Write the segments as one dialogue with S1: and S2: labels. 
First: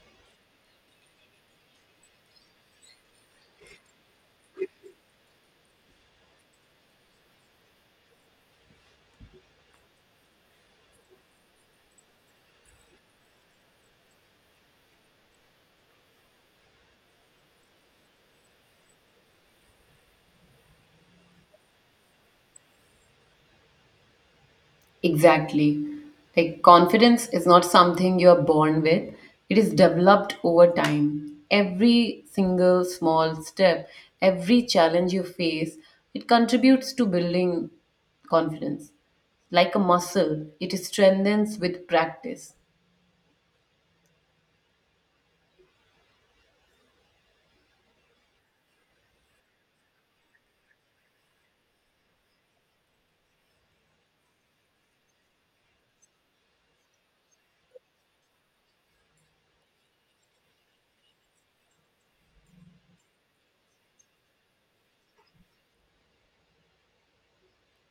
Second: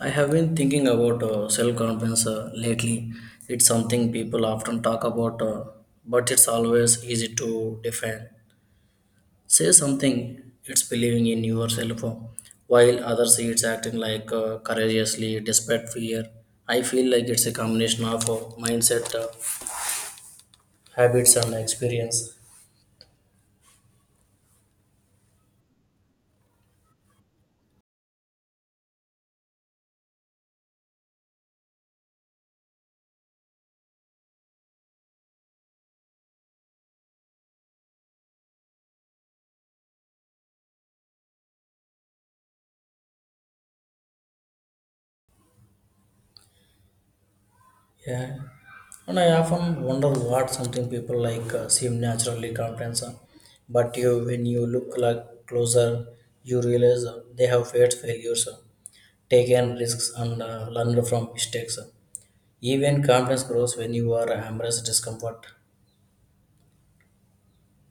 S1: I have been thinking about self confidence lately. It's something people often talk about, but it's always easy to defend. Say something, it's believing in yourself, while others see it's acting courageously despite fear. I feel like it's a combination of mindset, habits, and experience.
S2: Exactly. Like confidence is not something you're born with, it is developed over time. Every single small step, every challenge you face, it contributes to building confidence. Like a muscle, it strengthens with practice.
S1: Yeah, and I often wonder what something people seem naturally confident, but you, when you look like closer, you realize they have faced failures, taken risks, and learned from mistakes. Even confidence grows when you are embrace discomfort.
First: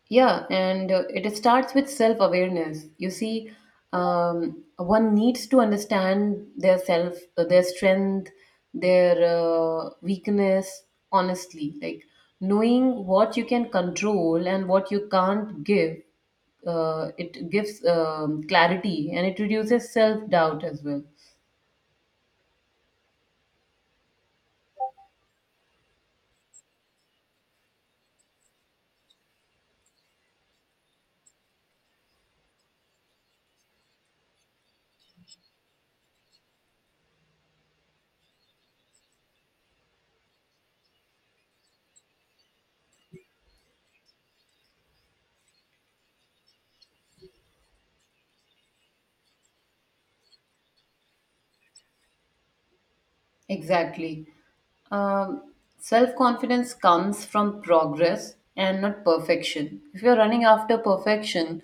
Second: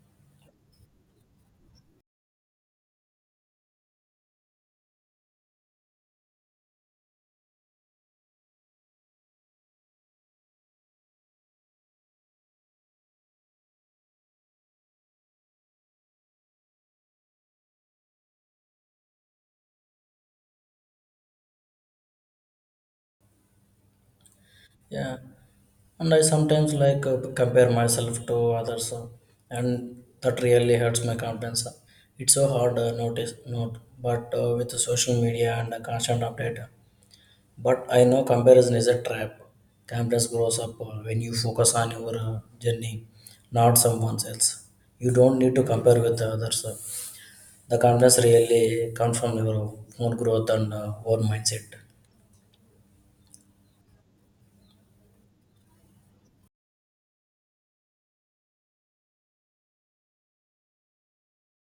S2: Yeah, and it starts with self awareness. You see, one needs to understand their self, their strength, their weakness, honestly. Like knowing what you can control and what you can't give, it gives clarity and it reduces self doubt as well.
S1: Yeah, and I sometimes compare myself to others, and that really hurts my confidence. It's so hard notice, not, but with the social media and constant update. But I know comparison is a trap. Confidence grows up when you focus on your journey, not someone else. You don't need to compare with the others. The confidence really comes from your own growth and own mindset.
S2: Exactly. Um, Self confidence comes from progress and not perfection. If you're running after perfection,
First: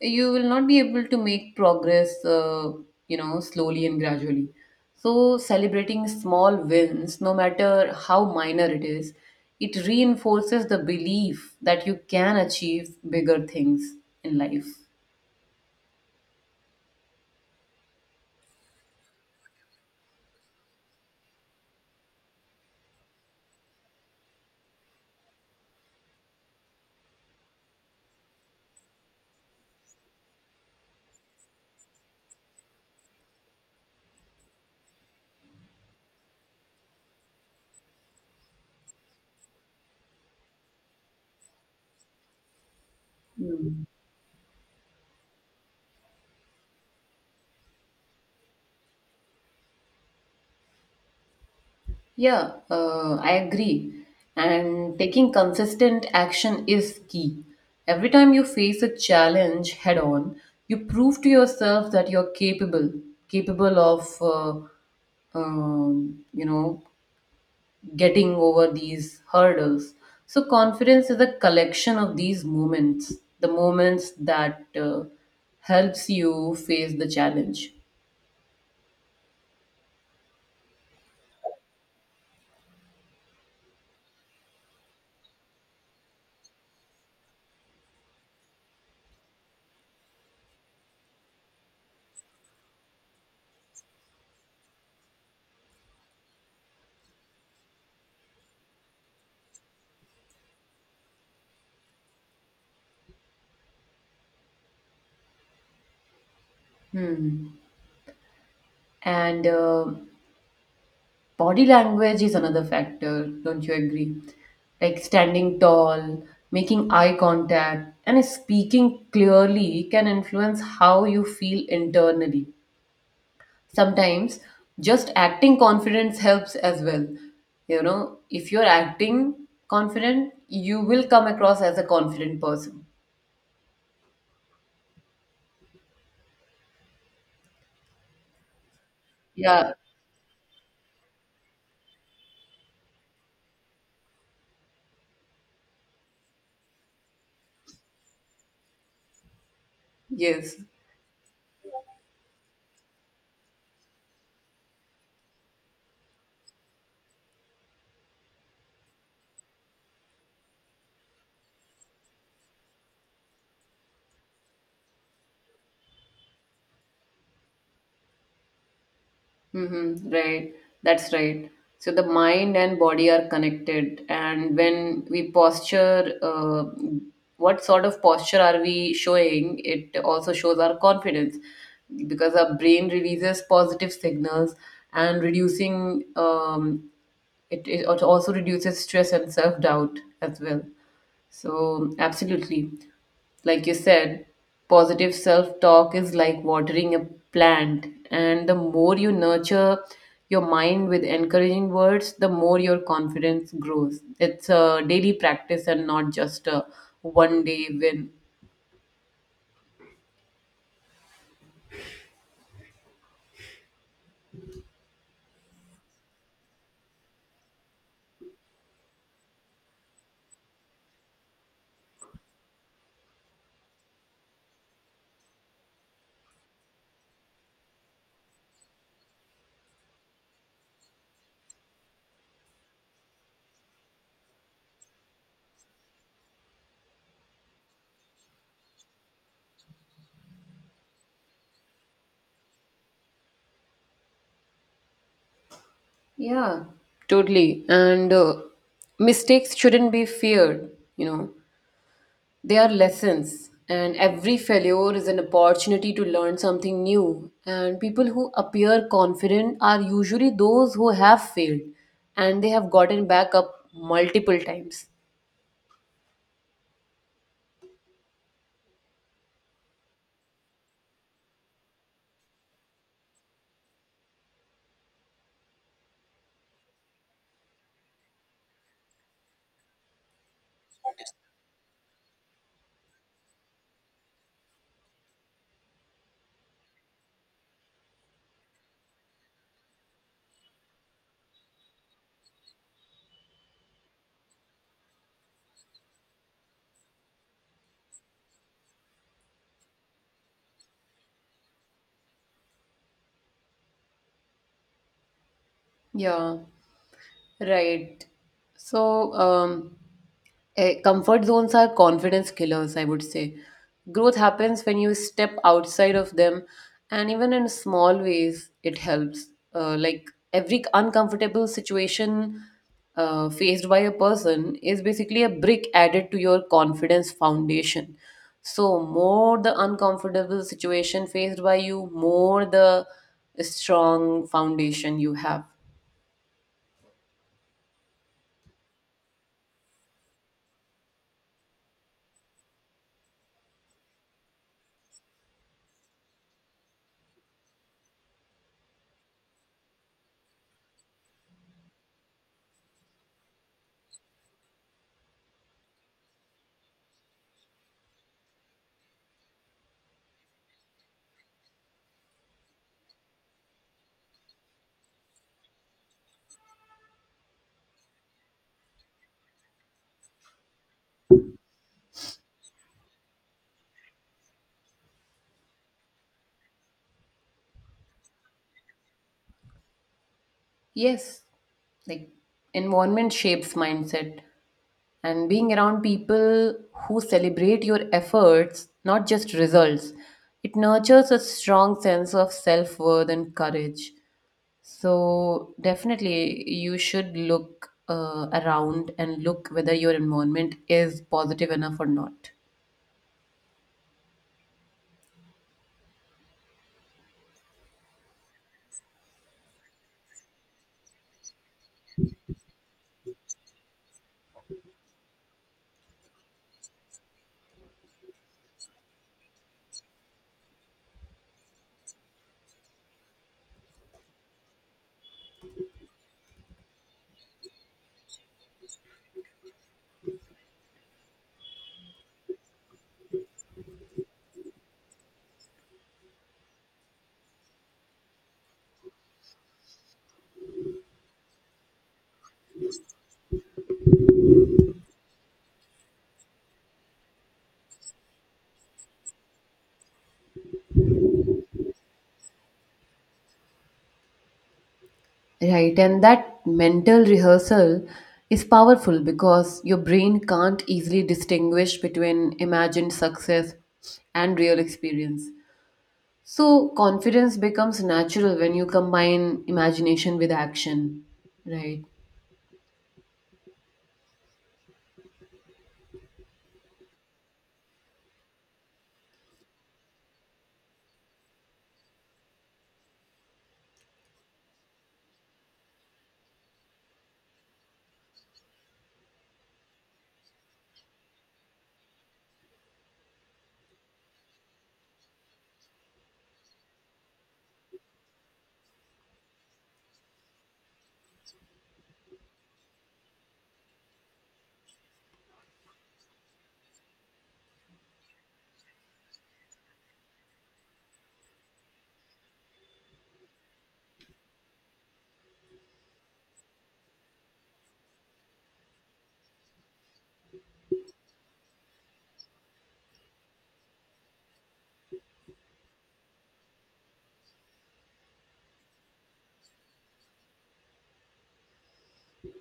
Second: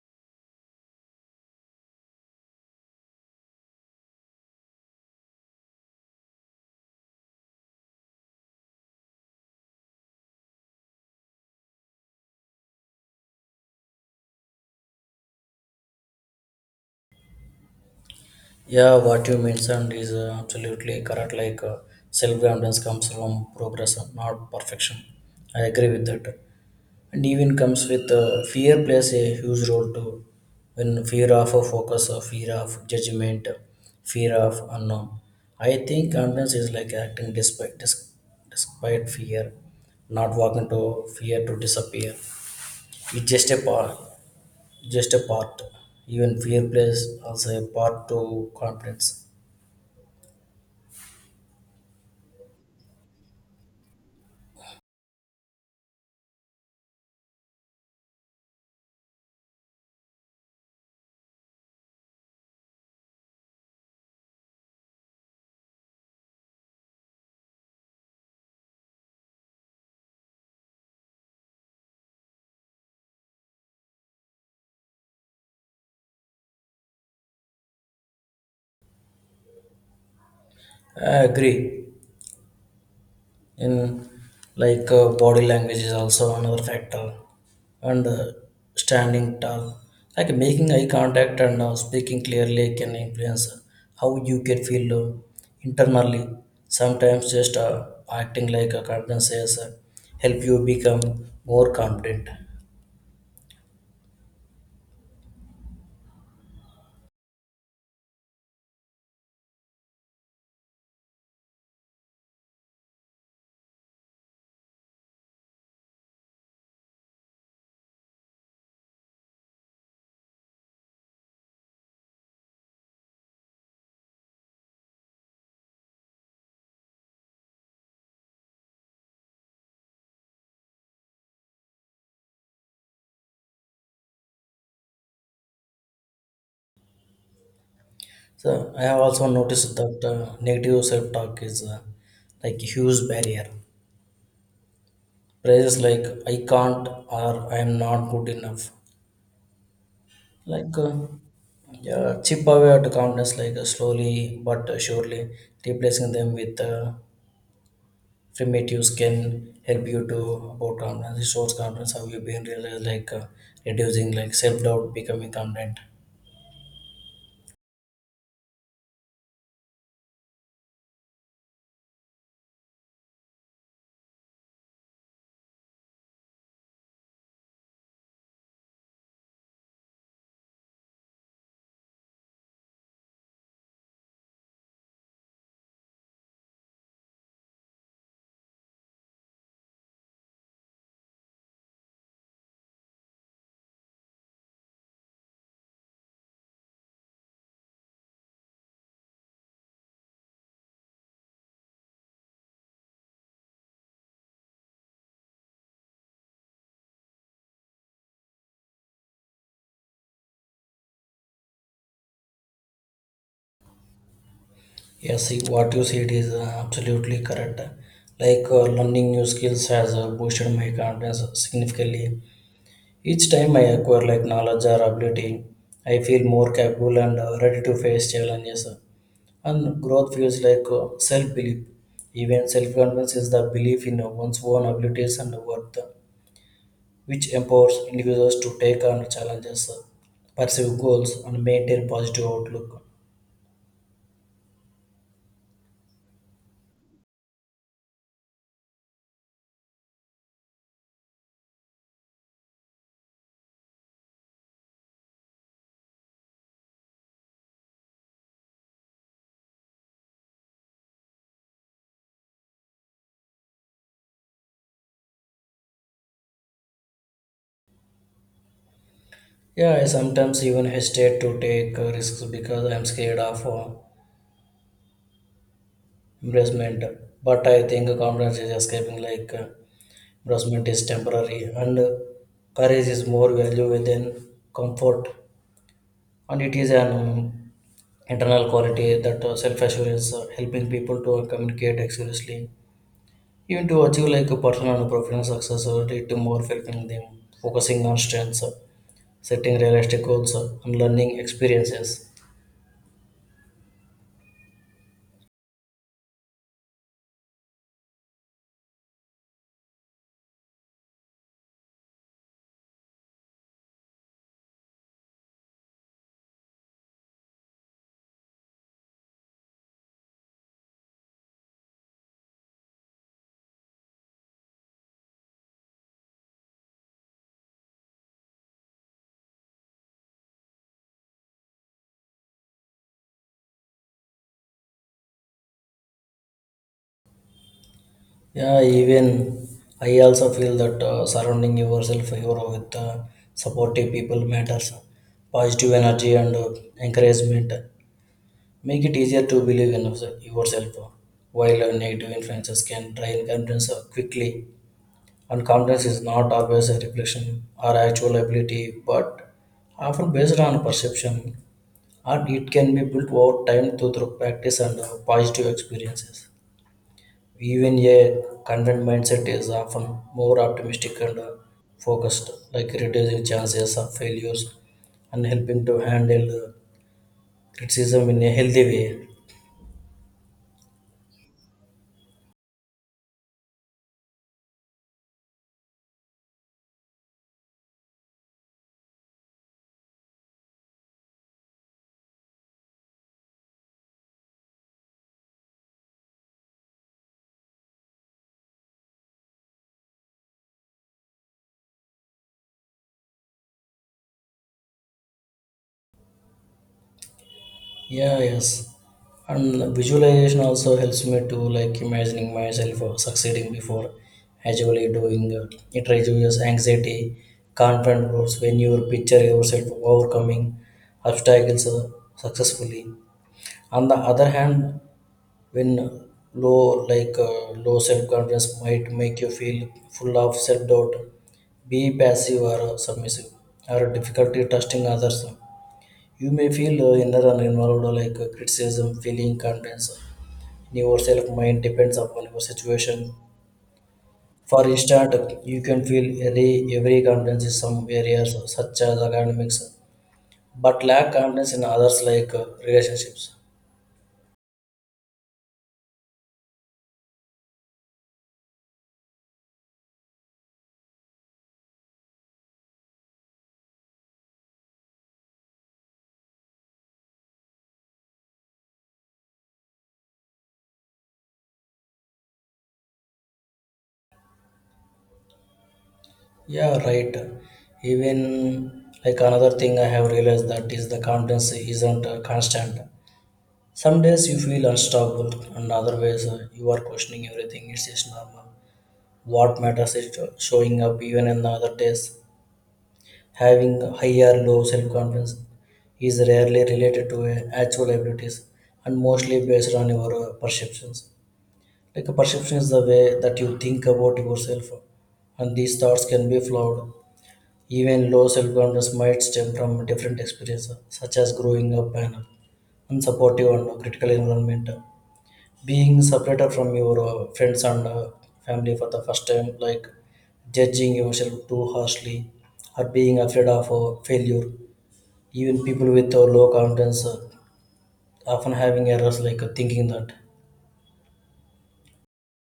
S2: you will not be able to make progress, slowly and gradually. So, celebrating small wins, no matter how minor it is, it reinforces the belief that you can achieve bigger things in life.
S1: Yeah, what you mentioned is absolutely correct. Self-confidence comes from progress, not perfection. I agree with that. And even comes with fear plays a huge role too. When fear of a focus, or fear of judgment, fear of unknown. I think confidence is like acting despite despite fear, not walking to fear to disappear. It's just a part, just a part. Even fear plays also a part to confidence.
S2: Yeah, I agree. And taking consistent action is key. Every time you face a challenge head on, you prove to yourself that you're capable, capable of, getting over these hurdles. So confidence is a collection of these moments, the moments that helps you face the challenge.
S1: I agree. In body language is also another factor, and standing tall, like making eye contact and speaking clearly can influence how you can feel internally. Sometimes just acting like a confidence is help you become more confident.
S2: Hmm. And body language is another factor, don't you agree? Like standing tall, making eye contact, and speaking clearly can influence how you feel internally. Sometimes just acting confidence helps as well. You know, if you're acting confident, you will come across as a confident person.
S1: So I have also
S2: Yeah,
S1: noticed that negative self-talk is like a huge barrier. Phrases like "I can't" or "I am not good enough."
S2: yes.
S1: Like, uh, yeah, chip away at counters slowly but surely replacing them with primitives can help you to about confidence, resource confidence. How you been realized reducing like self doubt, becoming confident.
S2: Mm-hmm, right. That's right. So the mind and body are connected, and when we posture, what sort of posture are we showing? It also shows our confidence because our brain releases positive signals and reducing it also reduces stress and self doubt as well. So, absolutely. Like you said, positive self talk is like watering a plant. And the more you nurture your mind with encouraging words, the more your confidence grows. It's a daily practice and not just a one day win.
S1: Yes, see, what you said is absolutely correct. Learning new skills has boosted my confidence significantly. Each time I acquire like knowledge or ability, I feel more capable and ready to face challenges. And growth feels self belief. Even self confidence is the belief in one's own abilities and worth, which empowers individuals to take on challenges, pursue goals, and maintain positive outlook.
S2: Yeah, totally. And mistakes shouldn't be feared, you know. They are lessons, and every failure is an opportunity to learn something new. And people who appear confident are usually those who have failed and they have gotten back up multiple times.
S1: Yeah, I sometimes even hesitate to take risks because I'm scared of embarrassment. But I think confidence is escaping embarrassment is temporary and courage is more value than comfort, and it is an internal quality that self-assurance helping people to communicate accurately even to achieve like a personal and professional success or lead to more helping them focusing on strengths, setting realistic goals, and learning experiences.
S2: Yeah, right. So, comfort zones are confidence killers, I would say. Growth happens when you step outside of them, and even in small ways, it helps. Like every uncomfortable situation faced by a person is basically a brick added to your confidence foundation. So, more the uncomfortable situation faced by you, more the strong foundation you have.
S1: Yeah, even I also feel that surrounding yourself hero with supportive people matters, positive energy and encouragement make it easier to believe in yourself, while negative influences can drain confidence quickly. And confidence is not always a reflection or actual ability, but often based on perception, and it can be built over time through practice and positive experiences. Even a confident mindset is often more optimistic and focused, like reducing chances of failures and helping to handle criticism in a healthy way.
S2: Yes, like environment shapes mindset, and being around people who celebrate your efforts, not just results, it nurtures a strong sense of self worth and courage. So, definitely, you should look around and look whether your environment is positive enough or not.
S1: Yeah, yes. And visualization also helps me to like imagining myself succeeding before actually doing it reduces anxiety, confident growth when you picture yourself overcoming obstacles successfully. On the other hand, when low low self confidence might make you feel full of self doubt, be passive or submissive, or difficulty trusting others. You may feel inner and involved, criticism, feeling confidence in yourself. Mind depends upon your situation. For instance, you can feel every confidence in some areas such as academics, but lack confidence in others relationships.
S2: Right, and that mental rehearsal is powerful because your brain can't easily distinguish between imagined success and real experience. So confidence becomes natural when you combine imagination with action, right?
S1: Yeah, right. Even like another thing I have realized that is the confidence isn't constant. Some days you feel unstoppable, and other ways you are questioning everything. It's just normal. What matters is showing up even on other days. Having high or low self confidence is rarely related to actual abilities and mostly based on your perceptions. Like a perception is the way that you think about yourself, and these thoughts can be flawed. Even low self confidence might stem from different experiences, such as growing up in an unsupportive and critical environment, being separated from your friends and family for the first time, like judging yourself too harshly or being afraid of failure. Even people with low confidence, often having errors thinking that,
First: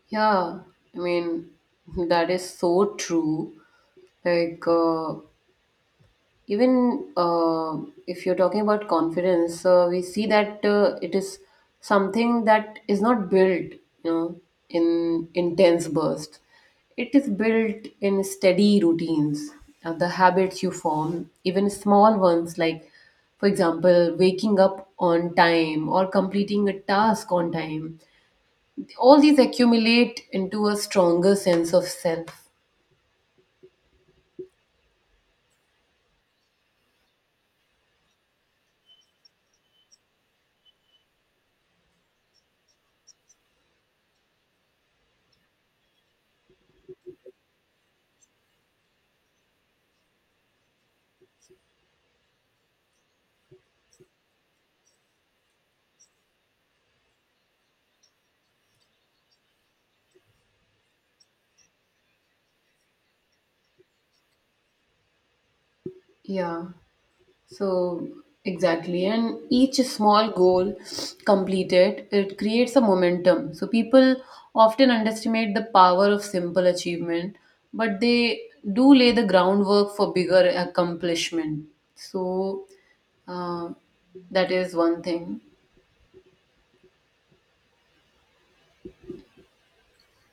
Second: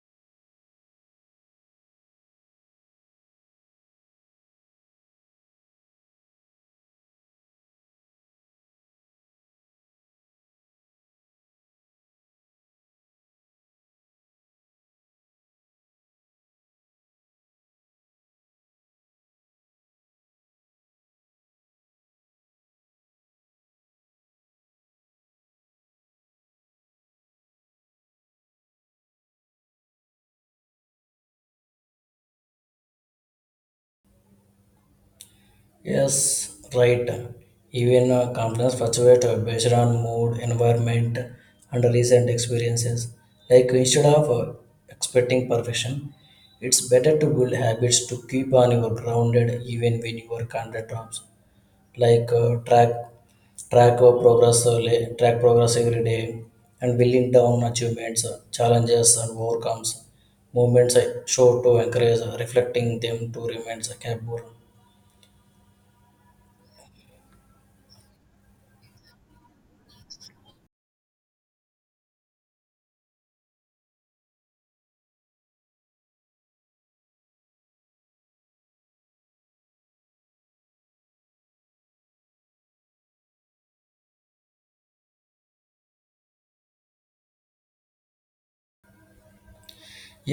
S2: Yeah, I mean, that is so true. Like, even if you're talking about confidence we see that it is something that is not built, you know, in intense bursts. It is built in steady routines. The habits you form, even small ones, like for example waking up on time or completing a task on time, all these accumulate into a stronger sense of self.
S1: yes, right. Even confidence fluctuates based on mood, environment, and recent experiences. Like instead of expecting perfection, it's better to build habits to keep on your grounded even when your content drops. like uh, track track of progress, track progress every day, and building down achievements, challenges and overcomes movements, I show to encourage, reflecting them to remain, capable.
S2: Yeah. So, exactly. And each small goal completed, it creates a momentum. So, people often underestimate the power of simple achievement, but they do lay the groundwork for bigger accomplishment. So, uh, that is one thing.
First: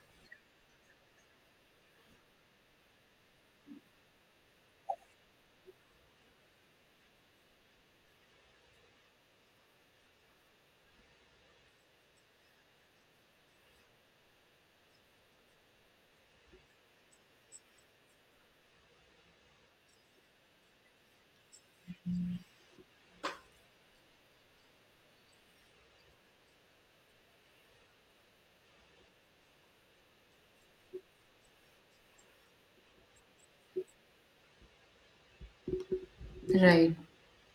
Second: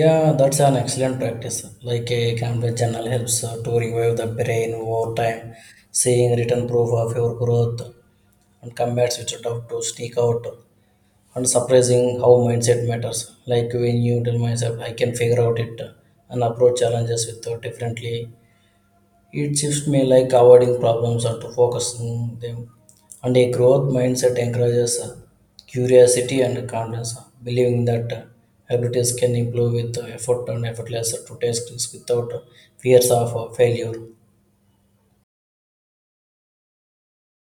S1: Yeah, that's an excellent practice, like a canvas journal helps to revive the brain over time, seeing written proof of your growth and combats which doubt to sneak out, and surprising how mindset matters. Like when you tell myself I can figure out it and approach challenges with differently, it shifts me like avoiding problems or to focusing them. And a growth mindset encourages curiosity and confidence, believing that abilities can improve with effort and effortless to test risks without fears of failure.
S2: Right.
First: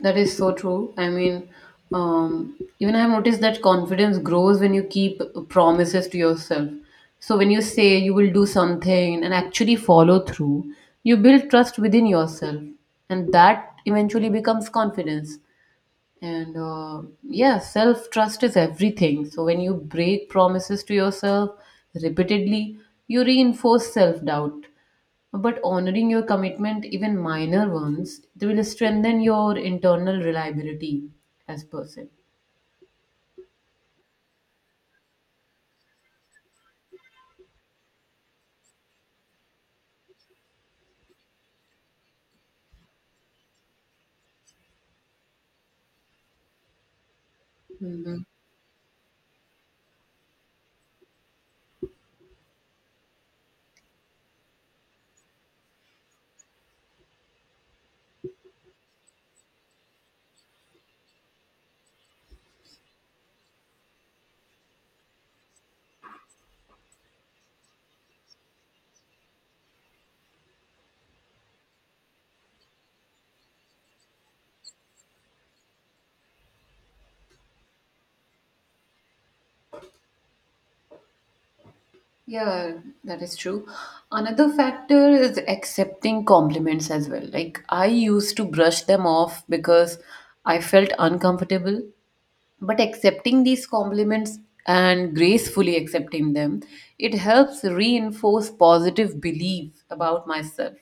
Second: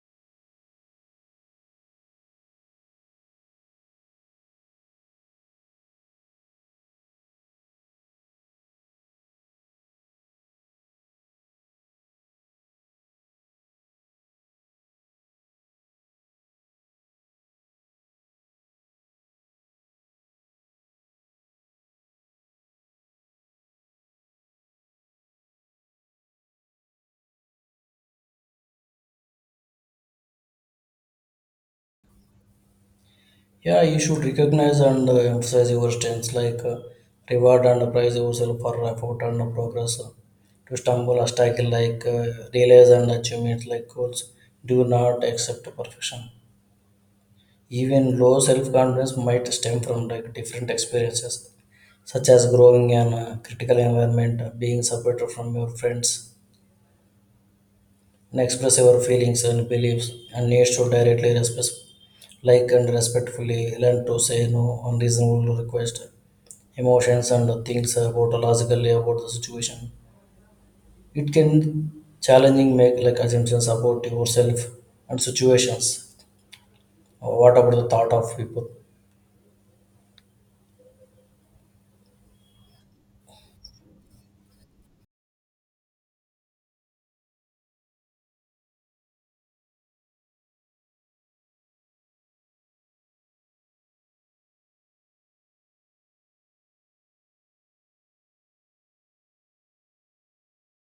S2: That is so true. I mean, even I've noticed that confidence grows when you keep promises to yourself. So when you say you will do something and actually follow through, you build trust within yourself, and that eventually becomes confidence. And yeah, self trust is everything. So when you break promises to yourself repeatedly, you reinforce self doubt. But honoring your commitment, even minor ones, they will strengthen your internal reliability as person.
S1: Yeah, you should recognize and emphasize your strengths, reward and praise yourself for effort and progress. To stumble a struggle, realize and achievement, like goals. Do not accept perfection. Even
S2: Hmm.
S1: low self-confidence might stem from like different experiences, such as growing in a critical environment, being supported from your friends, and express your feelings and beliefs, and needs to directly respect, like and respectfully learn to say no on reasonable request emotions and things about logically about the situation. It can challenging make like assumptions about yourself and situations. What about the thought of people?
S2: Yeah, that is true. Another factor is accepting compliments as well. Like I used to brush them off because I felt uncomfortable, but accepting these compliments and gracefully accepting them, it helps reinforce positive belief about myself.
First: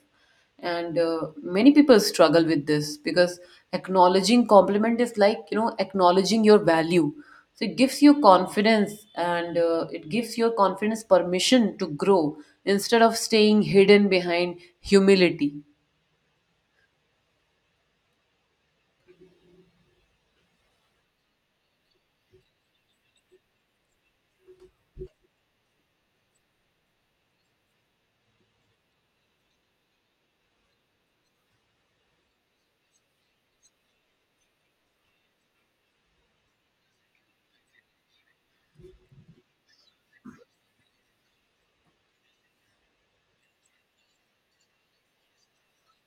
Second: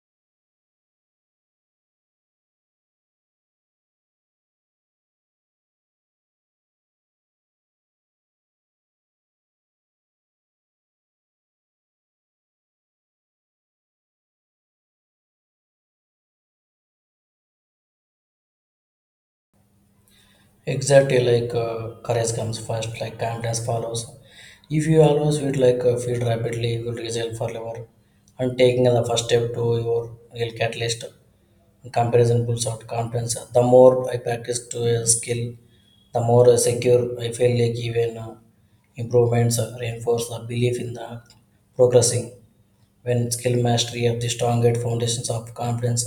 S2: And many people struggle with this because acknowledging compliment is, like, you know, acknowledging your value. So it gives you confidence, and it gives your confidence permission to grow instead of staying hidden behind humility.
S1: Exactly, courage comes first, like confidence follows. If you always feel feel rapidly, you will result forever. And taking the first step to your real catalyst comparison pulls out confidence, the more I practice to a skill, the more secure I feel like, even improvements reinforce the belief in the progressing, when skill mastery of the strongest foundations of confidence,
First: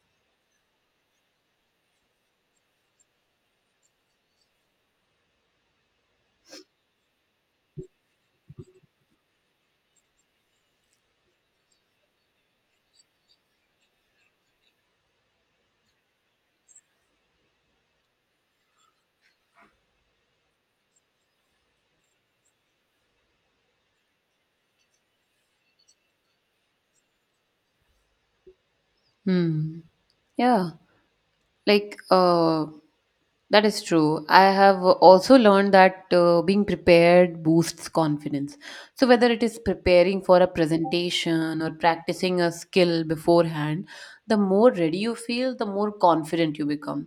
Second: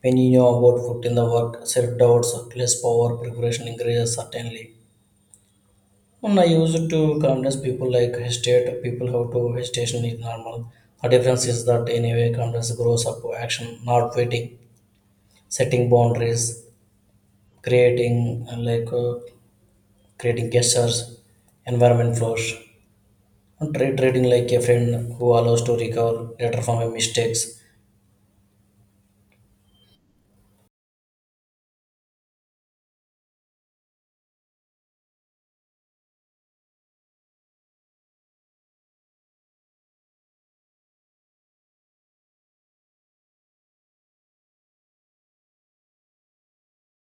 S1: when you know about foot in the work self-doubts less power preparation increases certainly when I use it to convince people like hesitate, people how to hesitation is normal. The difference is that anyway, confidence grows up to action, not waiting, setting boundaries, creating creating gestures, environment flows, and trading like a friend who allows to recover later from a mistakes.
S2: Hmm. Yeah. Like, that is true. I have also learned that being prepared boosts confidence. So, whether it is preparing for a presentation or practicing a skill beforehand, the more ready you feel, the more confident you become.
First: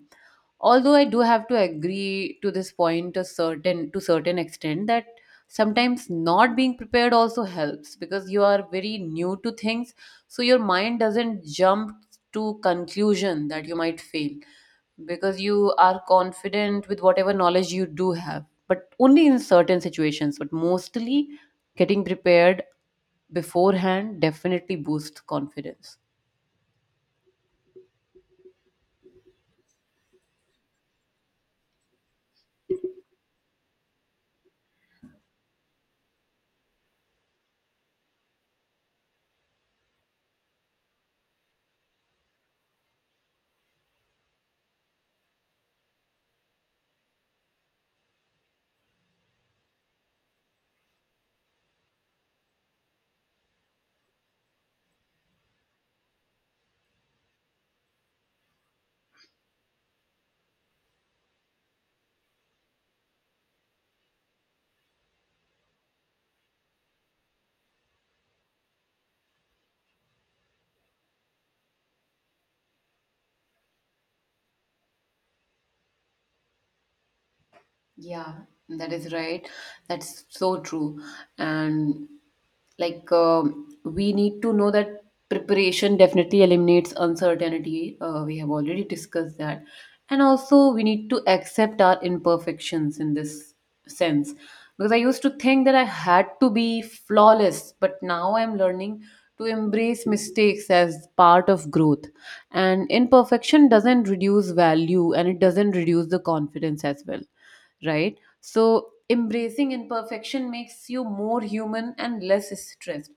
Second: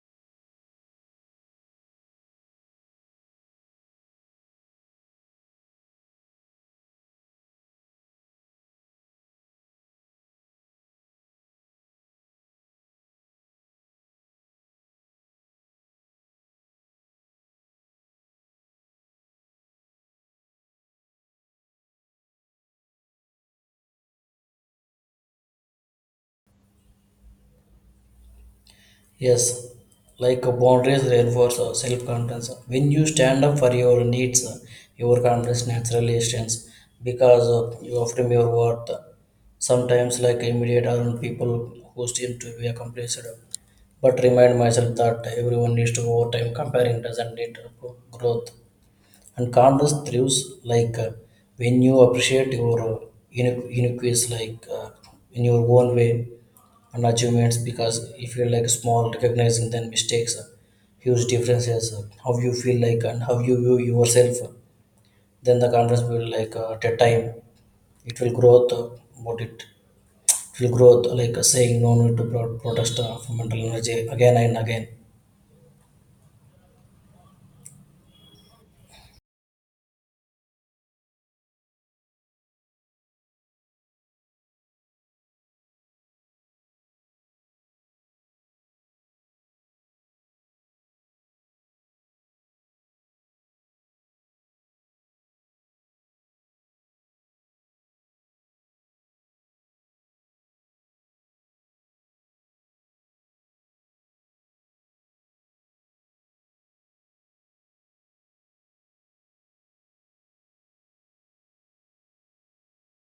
S2: Although I do have to agree to this point a certain, to certain extent, that sometimes not being prepared also helps because you are very new to things, so your mind doesn't jump to conclusion that you might fail, because you are confident with whatever knowledge you do have, but only in certain situations. But mostly, getting prepared beforehand definitely boosts confidence.
S1: Yes, boundaries reinforce our self-confidence. When you stand up for your needs, your confidence naturally stands because you affirm your worth. Sometimes, like immediate around people who seem to be accomplished, but remind myself that everyone needs to overtime comparing doesn't lead to growth, and calmness thrives like uh, when you appreciate your uniqueness in your own way and achievements, because if you like small recognizing then mistakes, huge differences, how you feel like and how you view yourself, then the confidence will at a time it will grow, what it will grow, saying no need to protest, for mental energy again and again.
S2: Yeah, that is right. That's so true. And, like, we need to know that preparation definitely eliminates uncertainty. We have already discussed that. And also we need to accept our imperfections in this sense. Because I used to think that I had to be flawless, but now I'm learning to embrace mistakes as part of growth. And imperfection doesn't reduce value and it doesn't reduce the confidence as well, right? So, embracing imperfection makes you more human and less stressed.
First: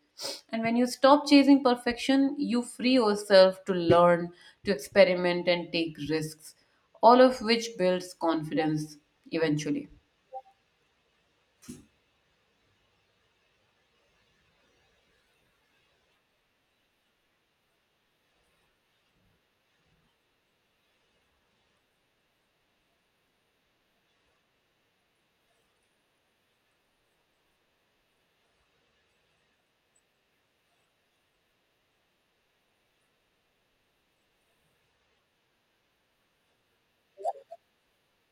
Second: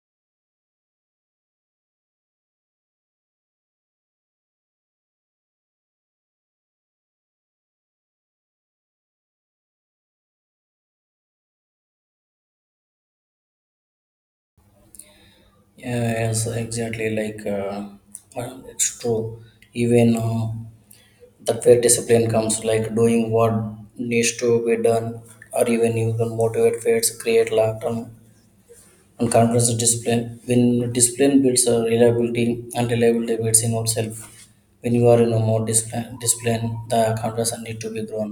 S2: And when you stop chasing perfection, you free yourself to learn, to experiment, and take risks, all of which builds confidence eventually.
S1: Yeah, yes, exactly, it's true. Even that where discipline comes, like doing what needs to be done, or even you can motivate fades, create long-term and confidence discipline. When discipline builds a reliability and reliability builds in yourself. When you are in a more discipline, the confidence need to be grown.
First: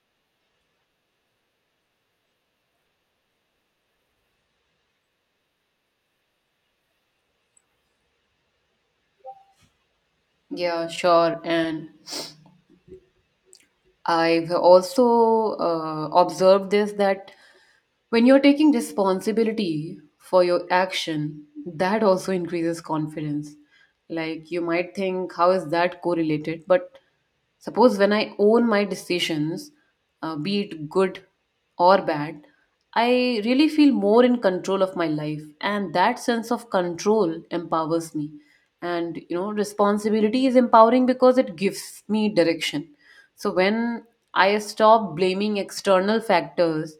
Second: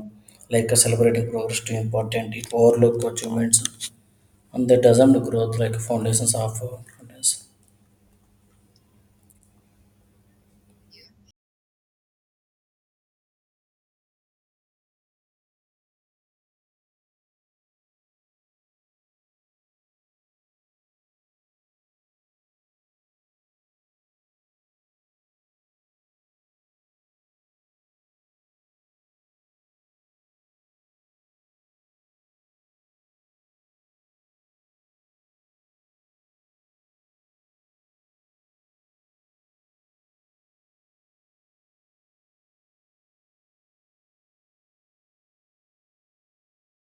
S1: Celebrating progress too important, it overlook achievements, and that doesn't growth like foundations of confidence.
S2: Yeah, sure. And I've also observed this, that when you're taking responsibility for your action, that also increases confidence. Like you might think, how is that correlated? But suppose when I own my decisions, be it good or bad, I really feel more in control of my life. And that sense of control empowers me. And you know, responsibility is empowering because it gives me direction. So when I stop blaming external factors,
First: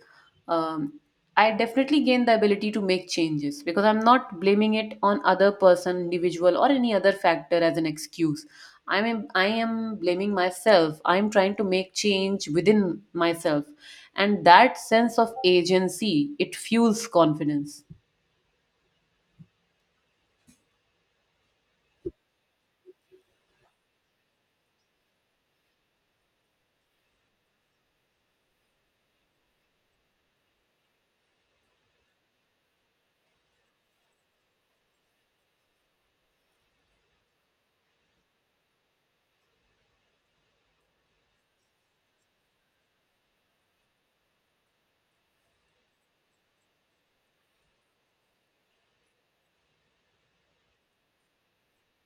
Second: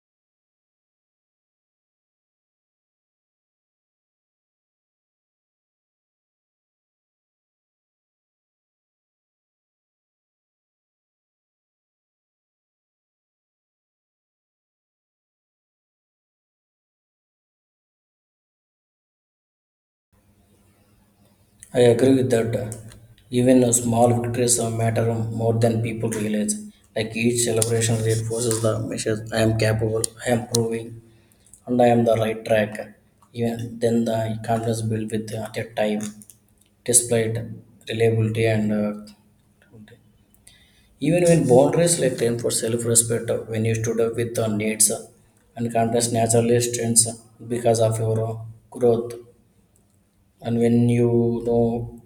S2: um, I definitely gain the ability to make changes, because I'm not blaming it on other person, individual, or any other factor as an excuse. I am blaming myself. I'm trying to make change within myself, and that sense of agency, it fuels confidence.
S1: I agree with that. Even a small victories are matter more than people realize. Like each celebration reinforces the message I am capable, I am proving, and I am the right track. Even then, the confidence built with at a time, displayed reliability and, even when boundaries like train for self-respect, when you stood up with the needs, and confidence naturally strengths, because of your growth, and when you know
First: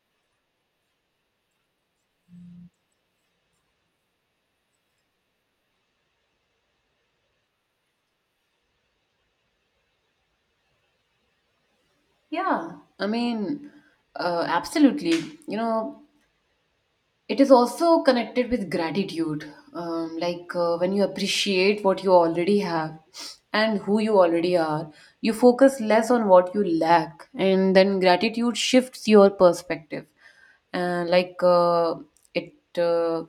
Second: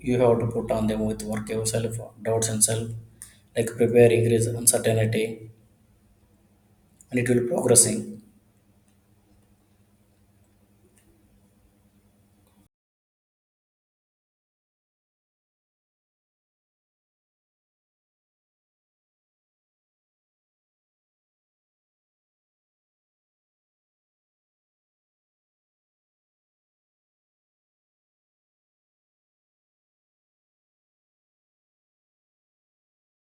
S1: you have to put on them with work yourself doubts and self like prepare increase uncertainty and it will progressing.
S2: Yeah, I mean, absolutely. You know, it is also connected with gratitude, when you appreciate what you already have and who you already are, you focus less on what you lack, and then gratitude shifts your perspective. And like it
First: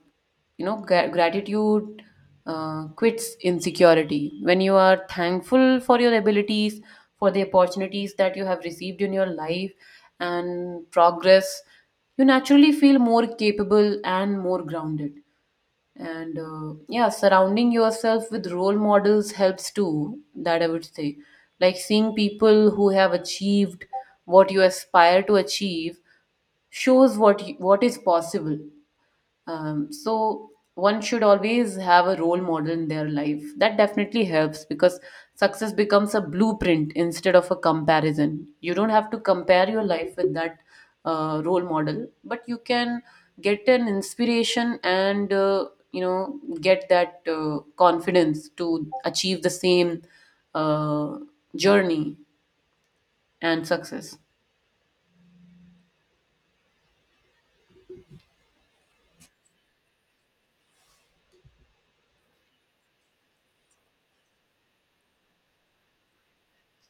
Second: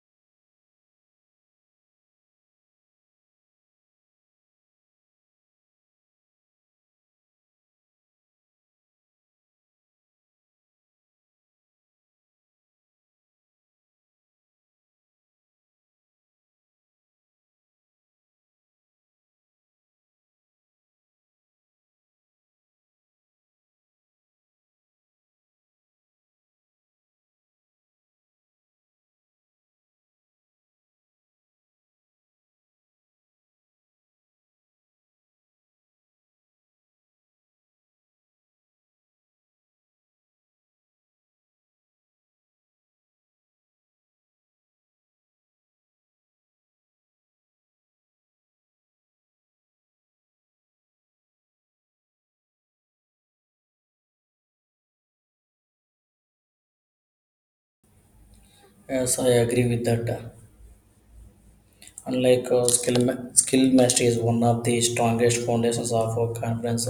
S2: you know, gratitude quits insecurity. When you are thankful for your abilities, for the opportunities that you have received in your life, and progress, you naturally feel more capable and more grounded. And yeah, surrounding yourself with role models helps too, that I would say. Like seeing people who have achieved what you aspire to achieve shows what is possible. So one should always have a role model in their life. That definitely helps because success becomes a blueprint instead of a comparison. You don't have to compare your life with that role model, but you can get an inspiration and you know, get that confidence to achieve the same uh, journey and success.
S1: Yes, I agree with that, unlike skill mastery is one of the strongest foundations of a conference,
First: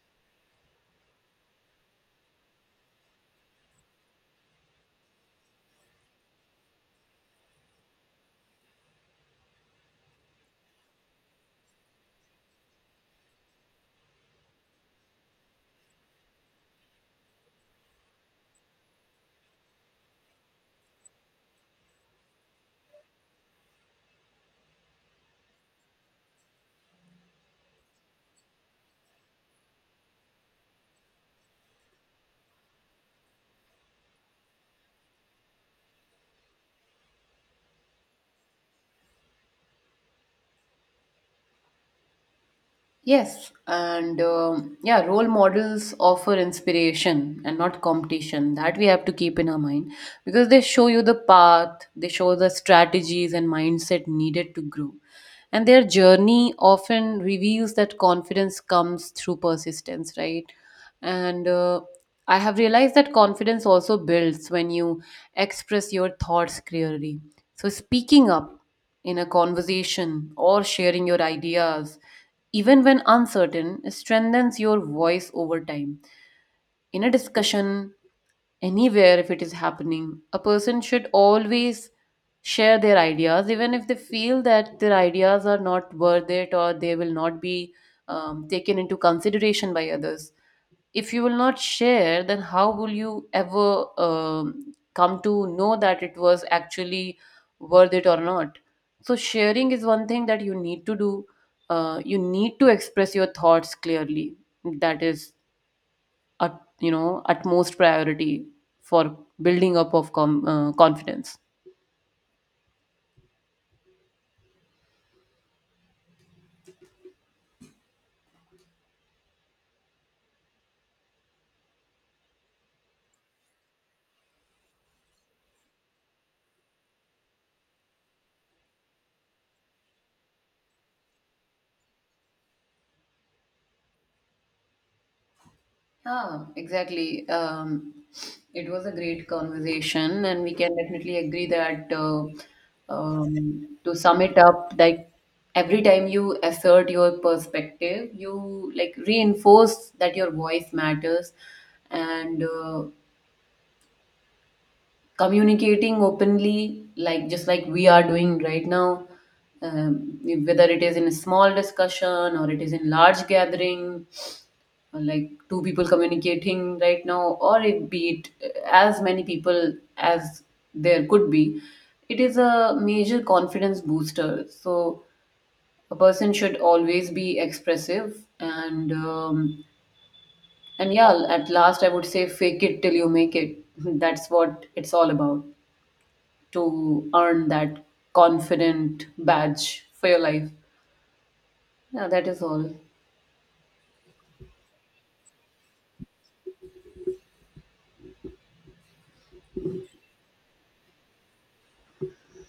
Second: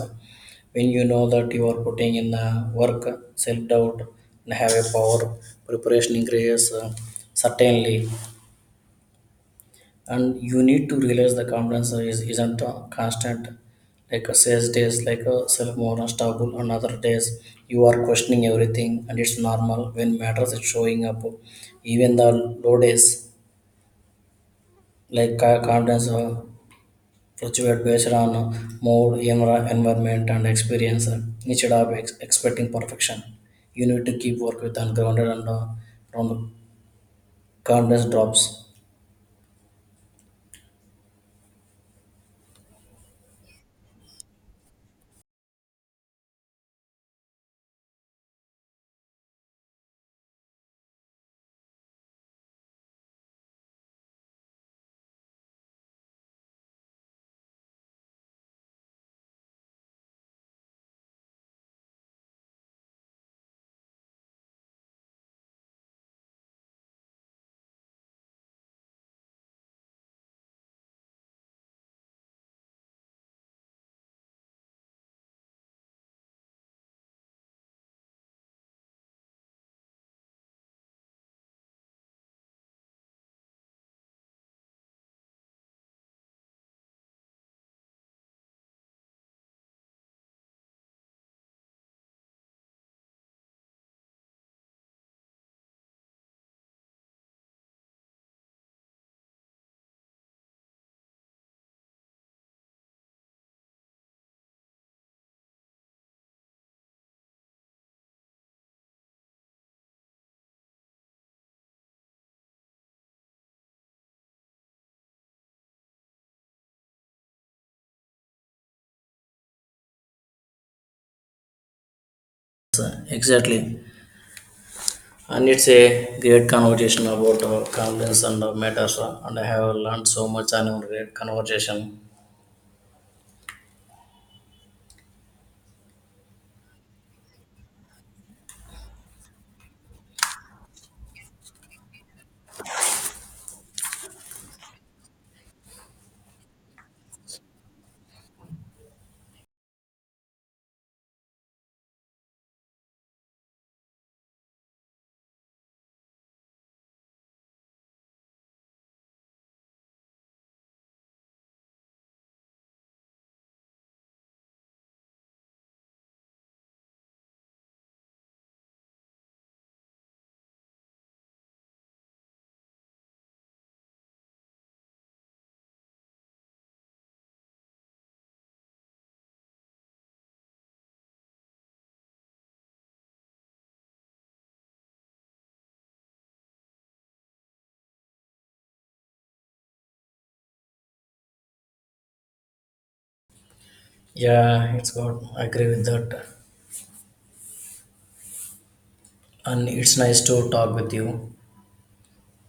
S1: when you know that you are putting in work self doubt and have a power preparation increases, certainly, and you need to realize the confidence isn't constant, like a sales days like a self-more unstoppable and other days you are questioning everything and it's normal when matters is showing up even the low days, confidence fluctuate based on mood, environment, and experience, instead of expecting perfection, you need to keep work with ungrounded and from confidence drops.
S2: Yes, and yeah, role models offer inspiration and not competition. That we have to keep in our mind, because they show you the path, they show the strategies and mindset needed to grow. And their journey often reveals that confidence comes through persistence, right? And I have realized that confidence also builds when you express your thoughts clearly. So, speaking up in a conversation or sharing your ideas, even when uncertain, strengthens your voice over time. In a discussion, anywhere if it is happening, a person should always share their ideas, even if they feel that their ideas are not worth it, or they will not be taken into consideration by others. If you will not share, then how will you ever come to know that it was actually worth it or not? So sharing is one thing that you need to do. You need to express your thoughts clearly. That is, at, you know, utmost priority for building up of confidence.
S1: Exactly, and it's a great conversation about confidence and matters, and I have learned so much and a great conversation.
S2: Ah, exactly. It was a great conversation, and we can definitely agree that to sum it up, like every time you assert your perspective, you like reinforce that your voice matters, and communicating openly, like just like we are doing right now, um, whether it is in a small discussion or it is in large gathering, like two people communicating right now, or it be it as many people as there could be, it is a major confidence booster. So a person should always be expressive, and yeah, at last I would say, fake it till you make it that's what it's all about, to earn that confident badge for your life. Yeah, that is all.
S1: Yeah, it's good, I agree with that, and it's nice to talk with you.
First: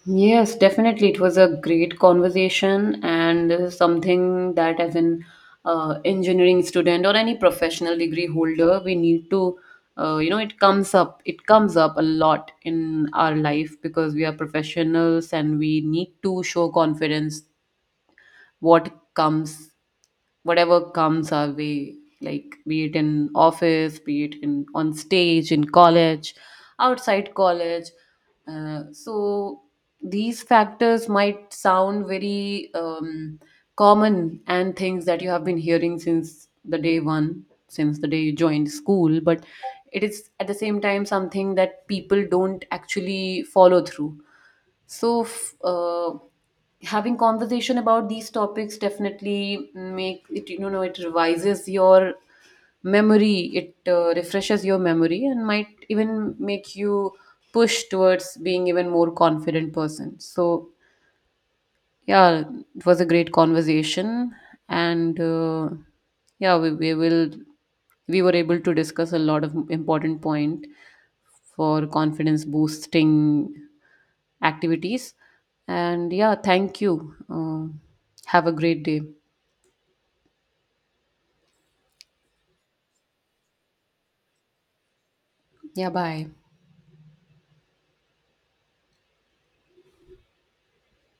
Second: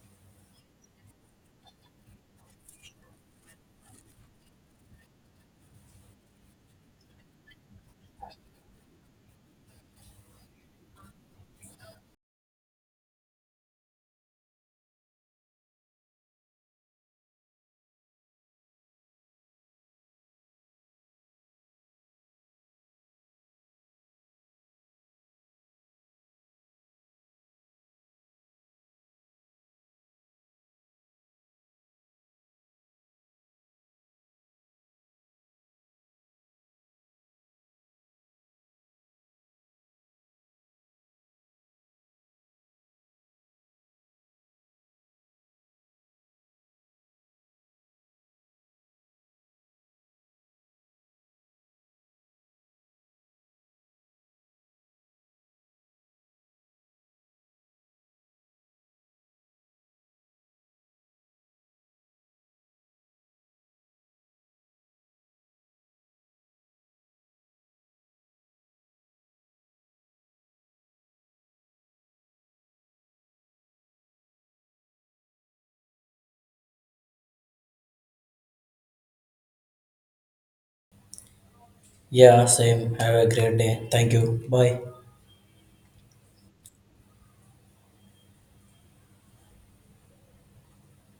S2: Yes, definitely. It was a great conversation, and this is something that, as an engineering student or any professional degree holder, we need to, it comes up. It comes up a lot in our life because we are professionals and we need to show confidence. What comes Whatever comes our way, like be it in office, be it in on stage in college, outside college, so these factors might sound very common, and things that you have been hearing since the day one, since the day you joined school, but it is at the same time something that people don't actually follow through. So, having conversation about these topics definitely make it, you know, it revises your memory. It refreshes your memory and might even make you push towards being even more confident person. So, yeah, it was a great conversation, and yeah, we were able to discuss a lot of important point for confidence boosting activities. And yeah, thank you. Have a great day.
S1: Yeah, same, have a great day, thank you, bye.
S2: Yeah, bye.